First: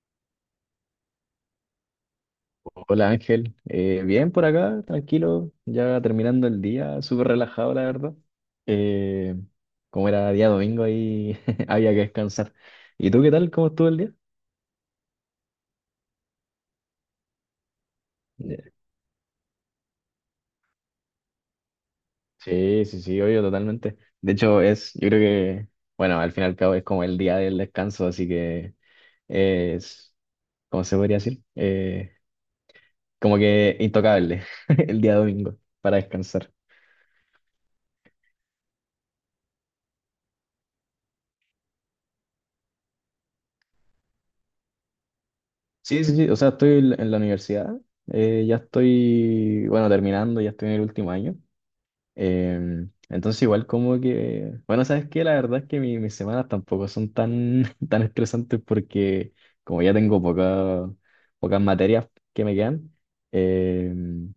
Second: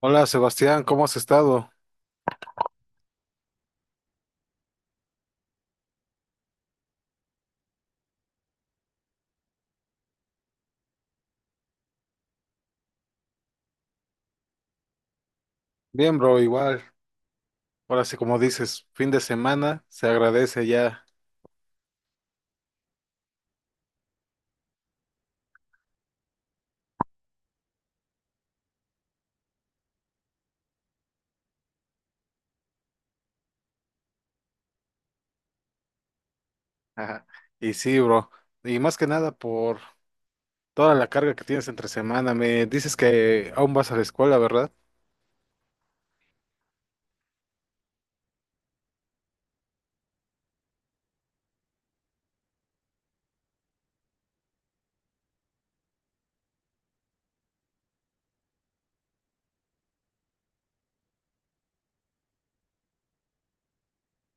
Hola Sebastián, ¿cómo has estado? Hola Ángel. Bien por acá, tranquilo, ya terminando el día, súper relajado la verdad. Eh, Como era día domingo ahí había que descansar. ¿Y tú qué tal? ¿Cómo estuvo el día? Bien, bro, igual. Ahora sí, como Ya. dices, fin de semana, se agradece ya. Sí, sí, sí, obvio, totalmente. De hecho es, yo creo que, bueno, al fin y al cabo es como el día del descanso, así que es, ¿cómo se podría decir? Como que intocable el día domingo para descansar. Ajá. Y sí, bro. Y más que nada por toda la carga que tienes entre semana. Me dices que aún vas a la escuela, ¿verdad? Sí, sí, sí, o sea, estoy en la universidad, ya estoy, bueno, terminando, ya estoy en el último año. Entonces igual como que, bueno, ¿sabes qué? La verdad es que mis semanas tampoco son tan, tan estresantes porque como ya tengo pocas materias que me quedan, em,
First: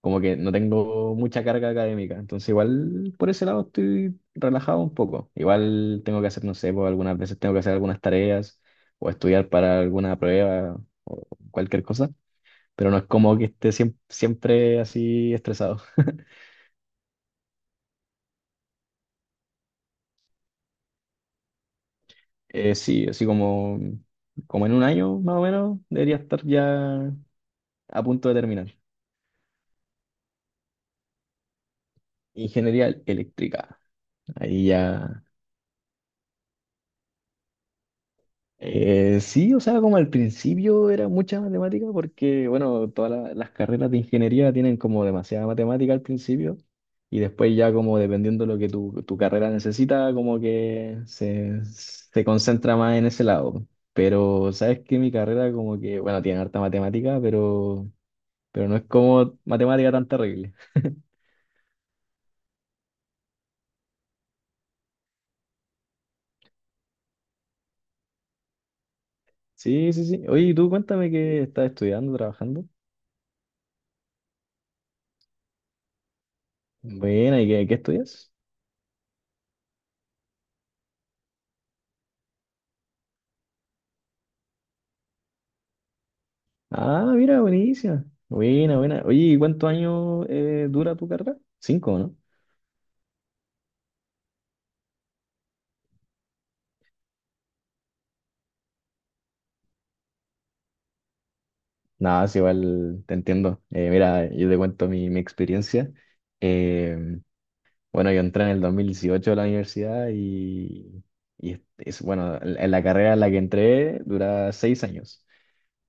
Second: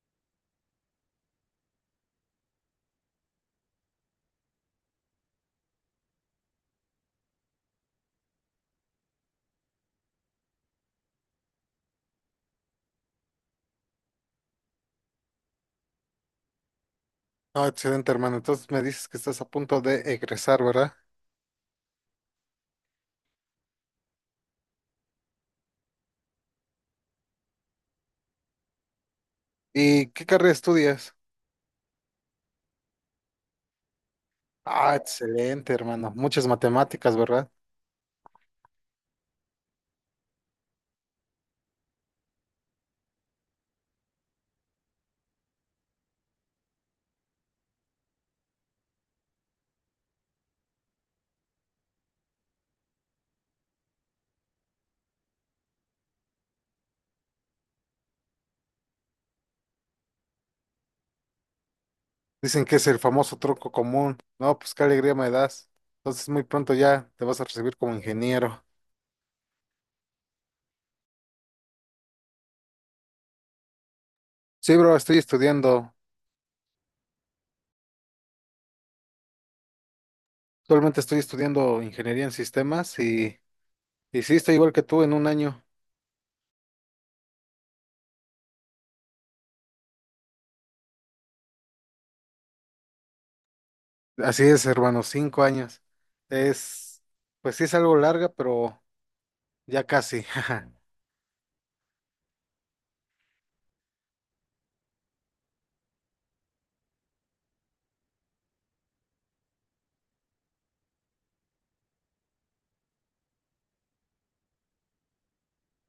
como que no tengo mucha carga académica, entonces igual por ese lado estoy relajado un poco. Igual tengo que hacer, no sé, pues algunas veces tengo que hacer algunas tareas o estudiar para alguna prueba o cualquier cosa, pero no es como que esté siempre así estresado. Ah, excelente, hermano. Entonces me dices que estás a punto de egresar, ¿verdad? Sí, así como, como en un año más o menos debería estar ya a punto de terminar. ¿Y qué carrera estudias? Ingeniería eléctrica. Ahí Ah, ya excelente, hermano. Muchas matemáticas, ¿verdad? Sí, o sea, como al principio era mucha matemática, porque, bueno, todas las carreras de ingeniería tienen como demasiada matemática al principio, y después ya como dependiendo de lo que tu carrera necesita, como que se concentra más en ese lado. Pero, ¿sabes que mi carrera como que, bueno, tiene harta matemática, pero no es como matemática tan terrible? Dicen que es el famoso truco común. No, pues qué alegría me das. Entonces muy pronto ya te vas a recibir como ingeniero. Sí, sí, sí. Oye, y tú cuéntame qué estás estudiando, trabajando. Sí, bro, estoy estudiando, Buena, ¿y qué estudias? actualmente estoy estudiando ingeniería en sistemas y sí, estoy igual que tú en un año. Ah, mira, buenísima. Buena, buena. Oye, ¿y cuántos años dura tu carrera? Cinco, ¿no? Así es, hermano, 5 años. Es, pues sí es algo larga, pero ya casi. Nada, es igual, te entiendo. Mira, yo te cuento mi experiencia. Eh, bueno, yo entré en el 2018 a la universidad y bueno, en la carrera en la que entré dura 6 años.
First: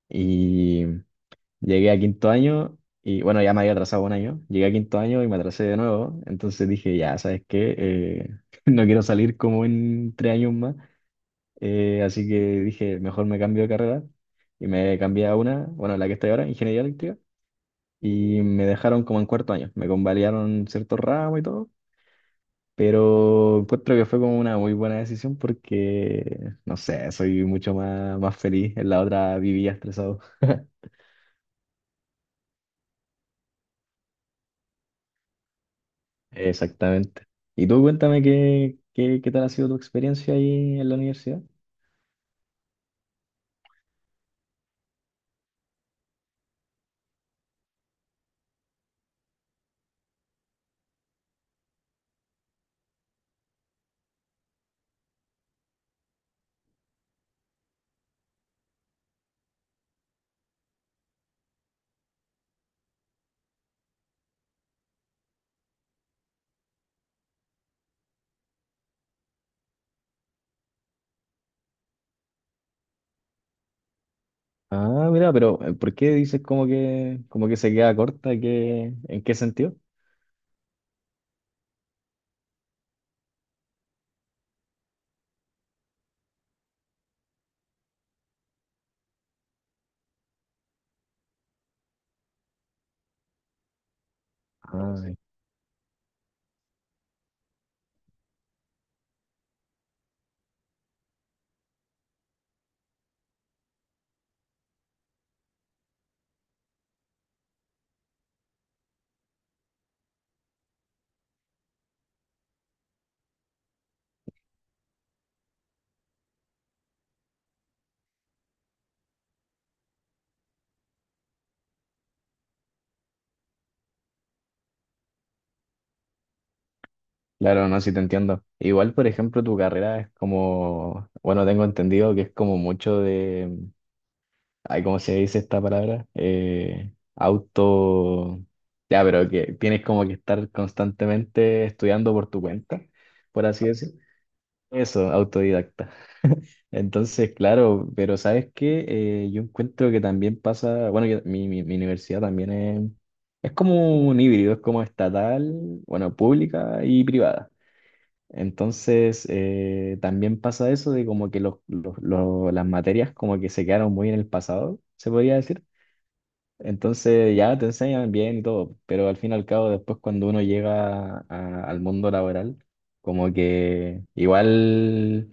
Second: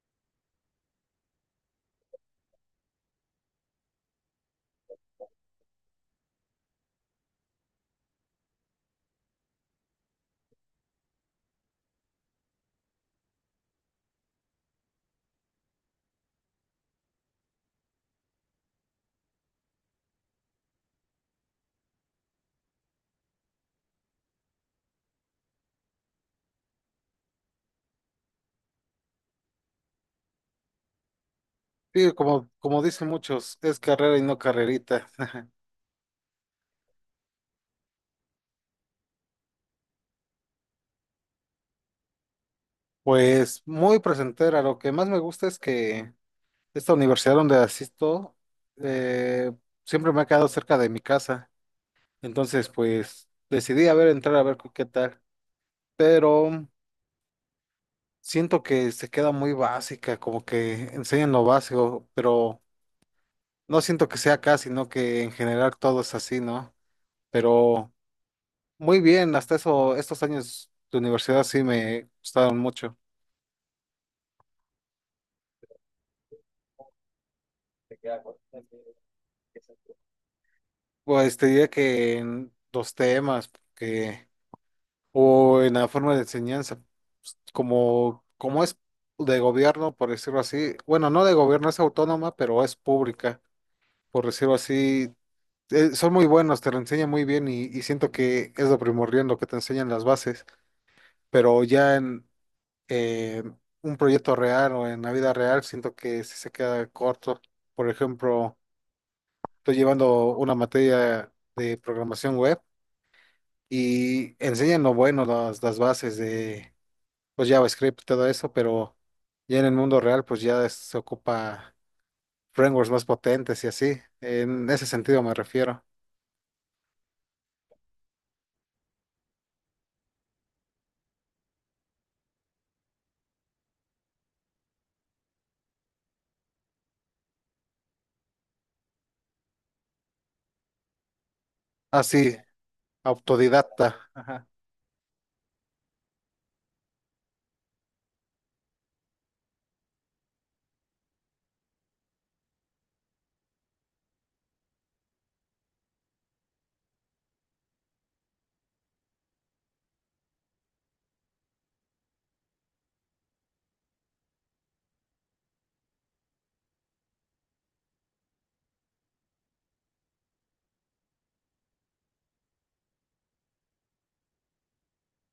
Y llegué a quinto año y, bueno, ya me había atrasado un año. Llegué a quinto año y me atrasé de nuevo. Entonces dije, ya, ¿sabes qué? No quiero salir como en tres años más. Así que dije, mejor me cambio de carrera. Y me cambié a una, bueno, la que estoy ahora, ingeniería eléctrica. Y me dejaron como en cuarto año. Me convalidaron ciertos ramos y todo. Pero encuentro que fue como una muy buena decisión porque, no sé, soy mucho más feliz. En la otra vivía estresado. Sí, como, como dicen muchos, es carrera y no carrerita. Exactamente. Y tú cuéntame qué tal ha sido tu experiencia ahí en la universidad. Pues muy presentera, lo que más me gusta es que esta universidad donde asisto eh, siempre me ha quedado cerca de mi casa. Entonces, pues decidí a ver, entrar a ver qué tal. Pero siento que se queda muy básica, como que enseñan lo básico, pero no siento que sea acá, sino que en general todo es así, ¿no? Pero muy bien, hasta eso, estos años de universidad sí me gustaron mucho. Ah, mira, pero ¿por qué dices como que se queda corta? ¿Qué, en qué sentido? Pues te diría que en los temas que, o en la forma de enseñanza, pues, como, como es de gobierno, por decirlo así, bueno, no de gobierno, es autónoma, pero es pública, por decirlo así, Ah, son muy buenos, te lo enseñan muy bien y siento que es lo primordial lo que te enseñan las bases, pero ya en eh, un proyecto real o en la vida real siento que sí se queda corto. Por ejemplo, estoy llevando una materia de programación web y enseñan lo bueno, las bases de pues JavaScript y todo eso, pero ya en el mundo real pues ya se ocupa frameworks más potentes y así. En ese sentido me refiero. claro, no, sí te entiendo. Igual, por ejemplo, tu carrera es como, bueno, tengo entendido que es como mucho de, ay, ¿cómo se dice esta palabra? Auto, ya, pero que tienes como que estar constantemente Ah, estudiando por sí, tu cuenta, por así decirlo. autodidacta. Ajá. Eso, autodidacta. Entonces, claro, pero ¿sabes qué? Yo encuentro que también pasa, bueno, mi universidad también es como un híbrido, es como estatal, bueno, pública y privada. Entonces, también pasa eso de como que las materias como que se quedaron muy en el pasado, se podría decir. Entonces ya te enseñan bien y todo, pero al fin y al cabo después cuando uno llega al mundo laboral, como que igual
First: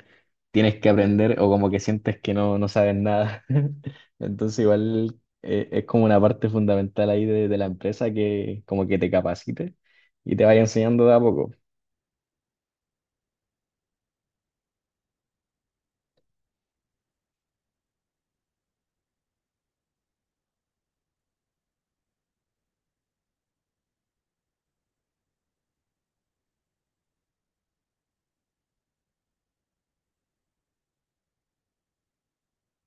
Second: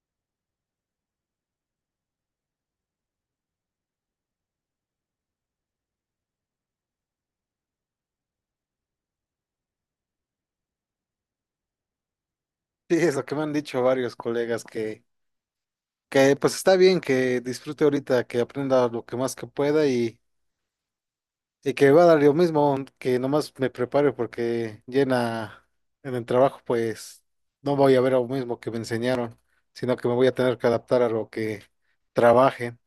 tienes que aprender o como que sientes que no, no sabes nada. Entonces igual es como una parte fundamental ahí de la empresa que como que te capacite y te vaya enseñando de a poco. Sí, es lo que me han dicho varios colegas que pues está bien que disfrute ahorita, que aprenda lo que más que pueda y que va a dar lo mismo, que nomás me prepare porque llena en el trabajo pues no voy a ver lo mismo que me enseñaron, sino que me voy a tener que adaptar a lo que trabaje.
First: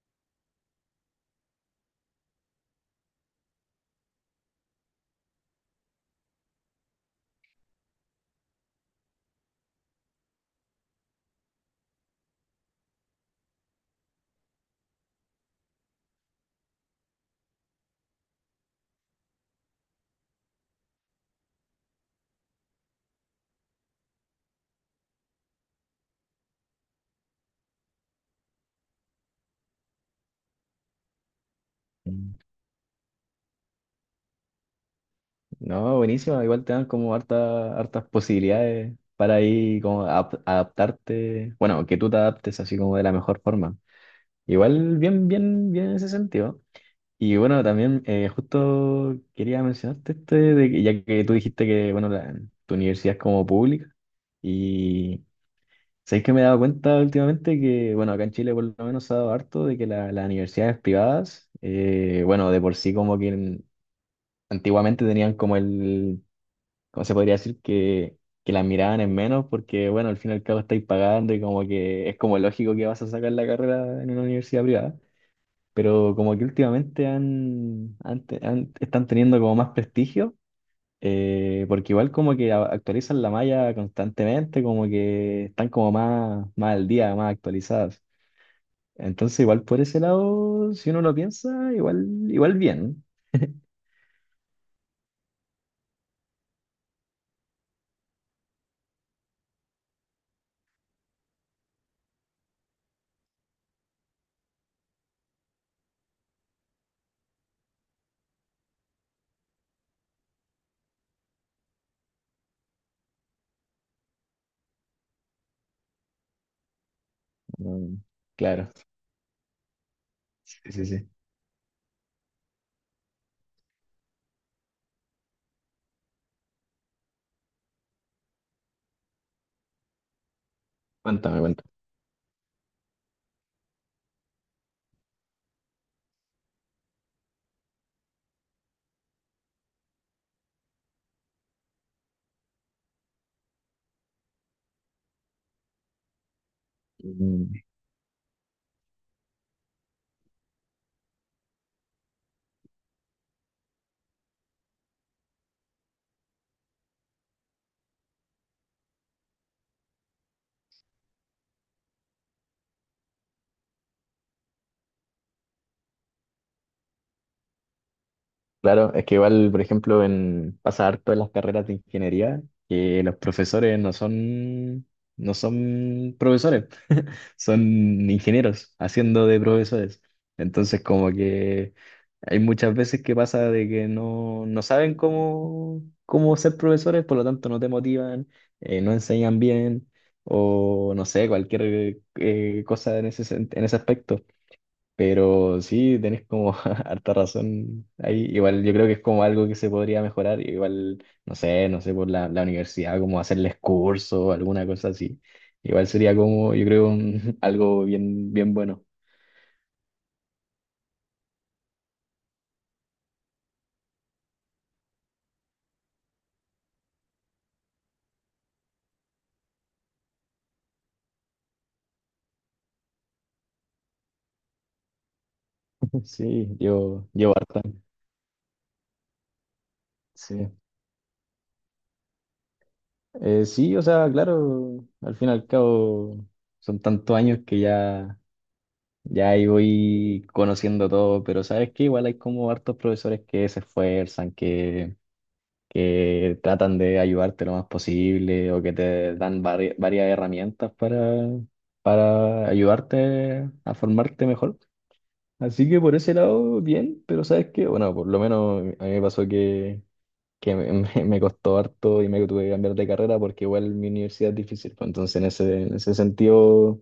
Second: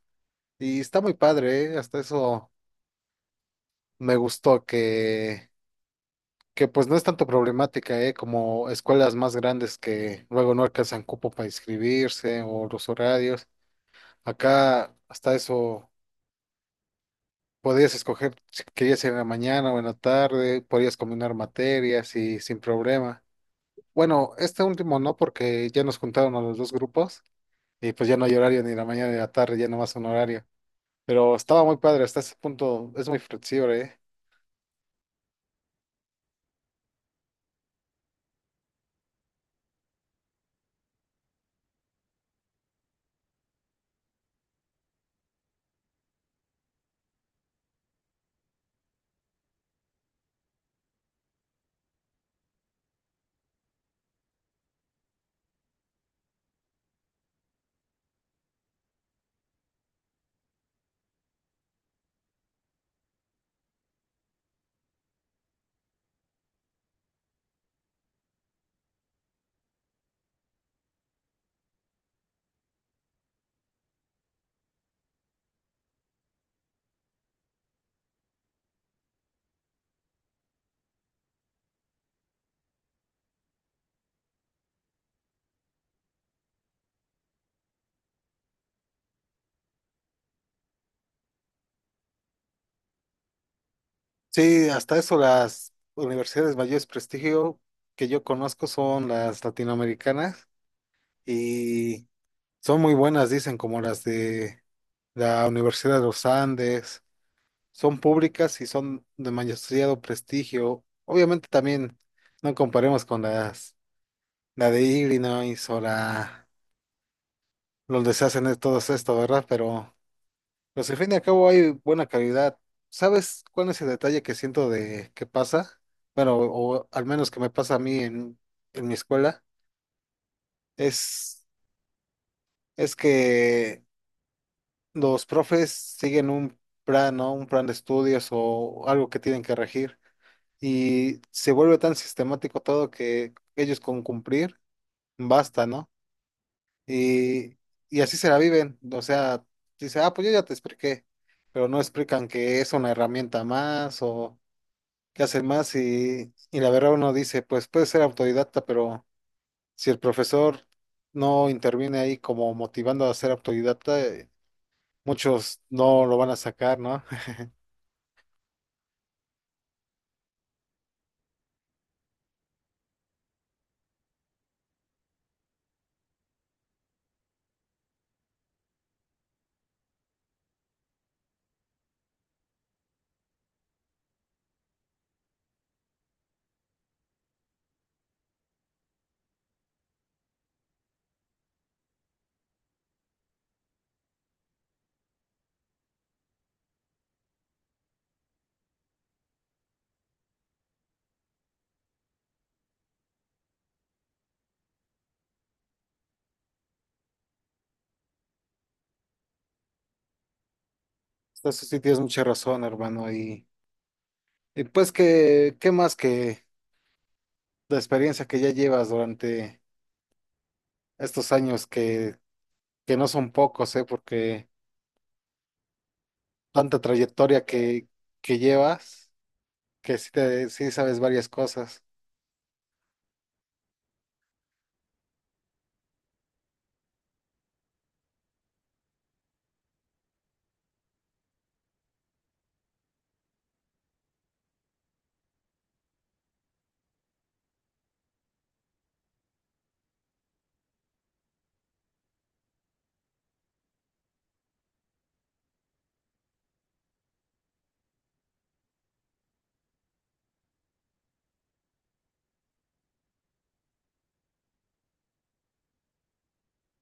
Y está muy padre, ¿eh? Hasta eso me gustó que pues no es tanto problemática, ¿eh? Como escuelas más grandes que luego no alcanzan cupo para inscribirse o los horarios. Acá hasta eso podías escoger si querías ir en la mañana o en la tarde, podías combinar materias y sin problema. Bueno, este último no, porque ya nos juntaron a los dos grupos y pues ya no hay horario ni la mañana ni la tarde, ya no más un horario. Pero estaba muy padre, hasta ese punto es muy flexible, ¿eh? No, buenísimo. Igual te dan como hartas posibilidades para ahí como adaptarte. Bueno, que tú te adaptes así como de la mejor forma. Igual bien en ese sentido. Y bueno, también justo quería mencionarte este, de que, ya que tú dijiste que, bueno, tu universidad es como pública. Y sabéis que me he dado cuenta últimamente que, bueno, acá en Chile por lo menos se ha dado harto de que las universidades privadas, bueno, de por sí como que antiguamente tenían como el como se podría decir que la miraban en menos porque, bueno, al fin y al cabo estáis pagando y como que es como lógico que vas a sacar la carrera en una universidad privada, pero como que últimamente están teniendo como más prestigio, porque igual como que actualizan la malla constantemente, como que están como más al día, más actualizadas. Entonces igual por ese lado, si uno lo piensa, igual bien. Sí, hasta eso las universidades mayores prestigio que yo conozco son las latinoamericanas y son muy buenas, dicen, como las de la Universidad de los Andes son públicas y son de demasiado prestigio. Obviamente también no comparemos con las, la de Illinois o la, Mm, donde se hacen claro. todo esto, ¿verdad? Pero, Sí, sí, pues al sí. fin y al cabo hay buena calidad. ¿Sabes cuál es el detalle que siento de que pasa? Bueno, o al menos que me pasa a mí en mi escuela, es, Cuéntame, es que los profes siguen un plan, ¿no? Un plan de estudios o algo que tienen que regir, y se vuelve tan sistemático todo que ellos con cumplir basta, ¿no? Y, cuéntame. y así se la viven, o sea, dice, ah, pues yo ya te expliqué, pero no explican que es una herramienta más o que hacen más y la verdad uno dice, pues puede ser autodidacta, pero si el profesor no interviene ahí como motivando a ser autodidacta, muchos no lo van a sacar, ¿no? Claro, es que igual, por ejemplo, en pasa harto en las carreras de ingeniería, que los profesores no son profesores, son ingenieros haciendo de profesores. Entonces, como que hay muchas veces que pasa de que no, no saben cómo ser profesores, por lo tanto no te motivan, no enseñan bien, o no sé, cualquier cosa en ese, en ese aspecto. Pero sí, tenés como harta razón ahí. Igual yo creo que es como algo que se podría mejorar. Igual, no sé, no sé, por la universidad, como hacerles curso o alguna cosa así. Igual sería como, yo creo, algo bien bueno. Entonces sí tienes mucha razón, hermano, y pues que, ¿qué más que la experiencia que ya llevas durante estos años que no son pocos, ¿eh? Porque Sí, tanta yo trayectoria harta. Que llevas, que sí, te, Sí. sí sabes varias cosas. Sí, o sea, claro, al fin y al cabo son tantos años que ya, ya ahí voy conociendo todo, pero sabes que igual hay como hartos profesores que se esfuerzan, que tratan de ayudarte lo más posible o que te dan varias herramientas para ayudarte a formarte mejor. Así que por ese lado, bien, pero ¿sabes qué? Bueno, por lo menos a mí me pasó que me, me costó harto y me tuve que cambiar de carrera porque igual mi universidad es difícil. Pues, entonces, en ese sentido,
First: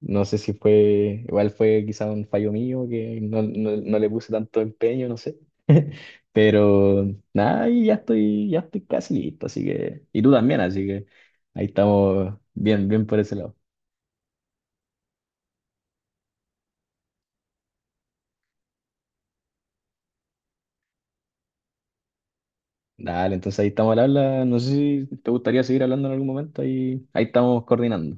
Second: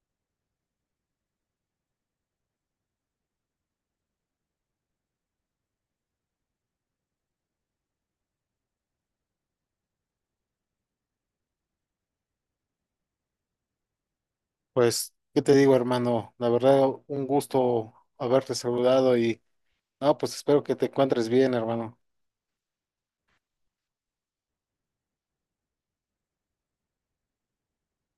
no sé si fue, igual fue quizá un fallo mío que no, no no le puse tanto empeño, no sé. Pero nada, y ya estoy casi listo, así que, y tú también, así que ahí estamos bien por ese lado. Pues, ¿qué te digo, hermano? La verdad, un gusto haberte saludado y, no, pues espero que te encuentres bien, hermano. Dale, entonces ahí estamos al habla. No sé si te gustaría seguir hablando en algún momento, ahí, ahí estamos coordinando.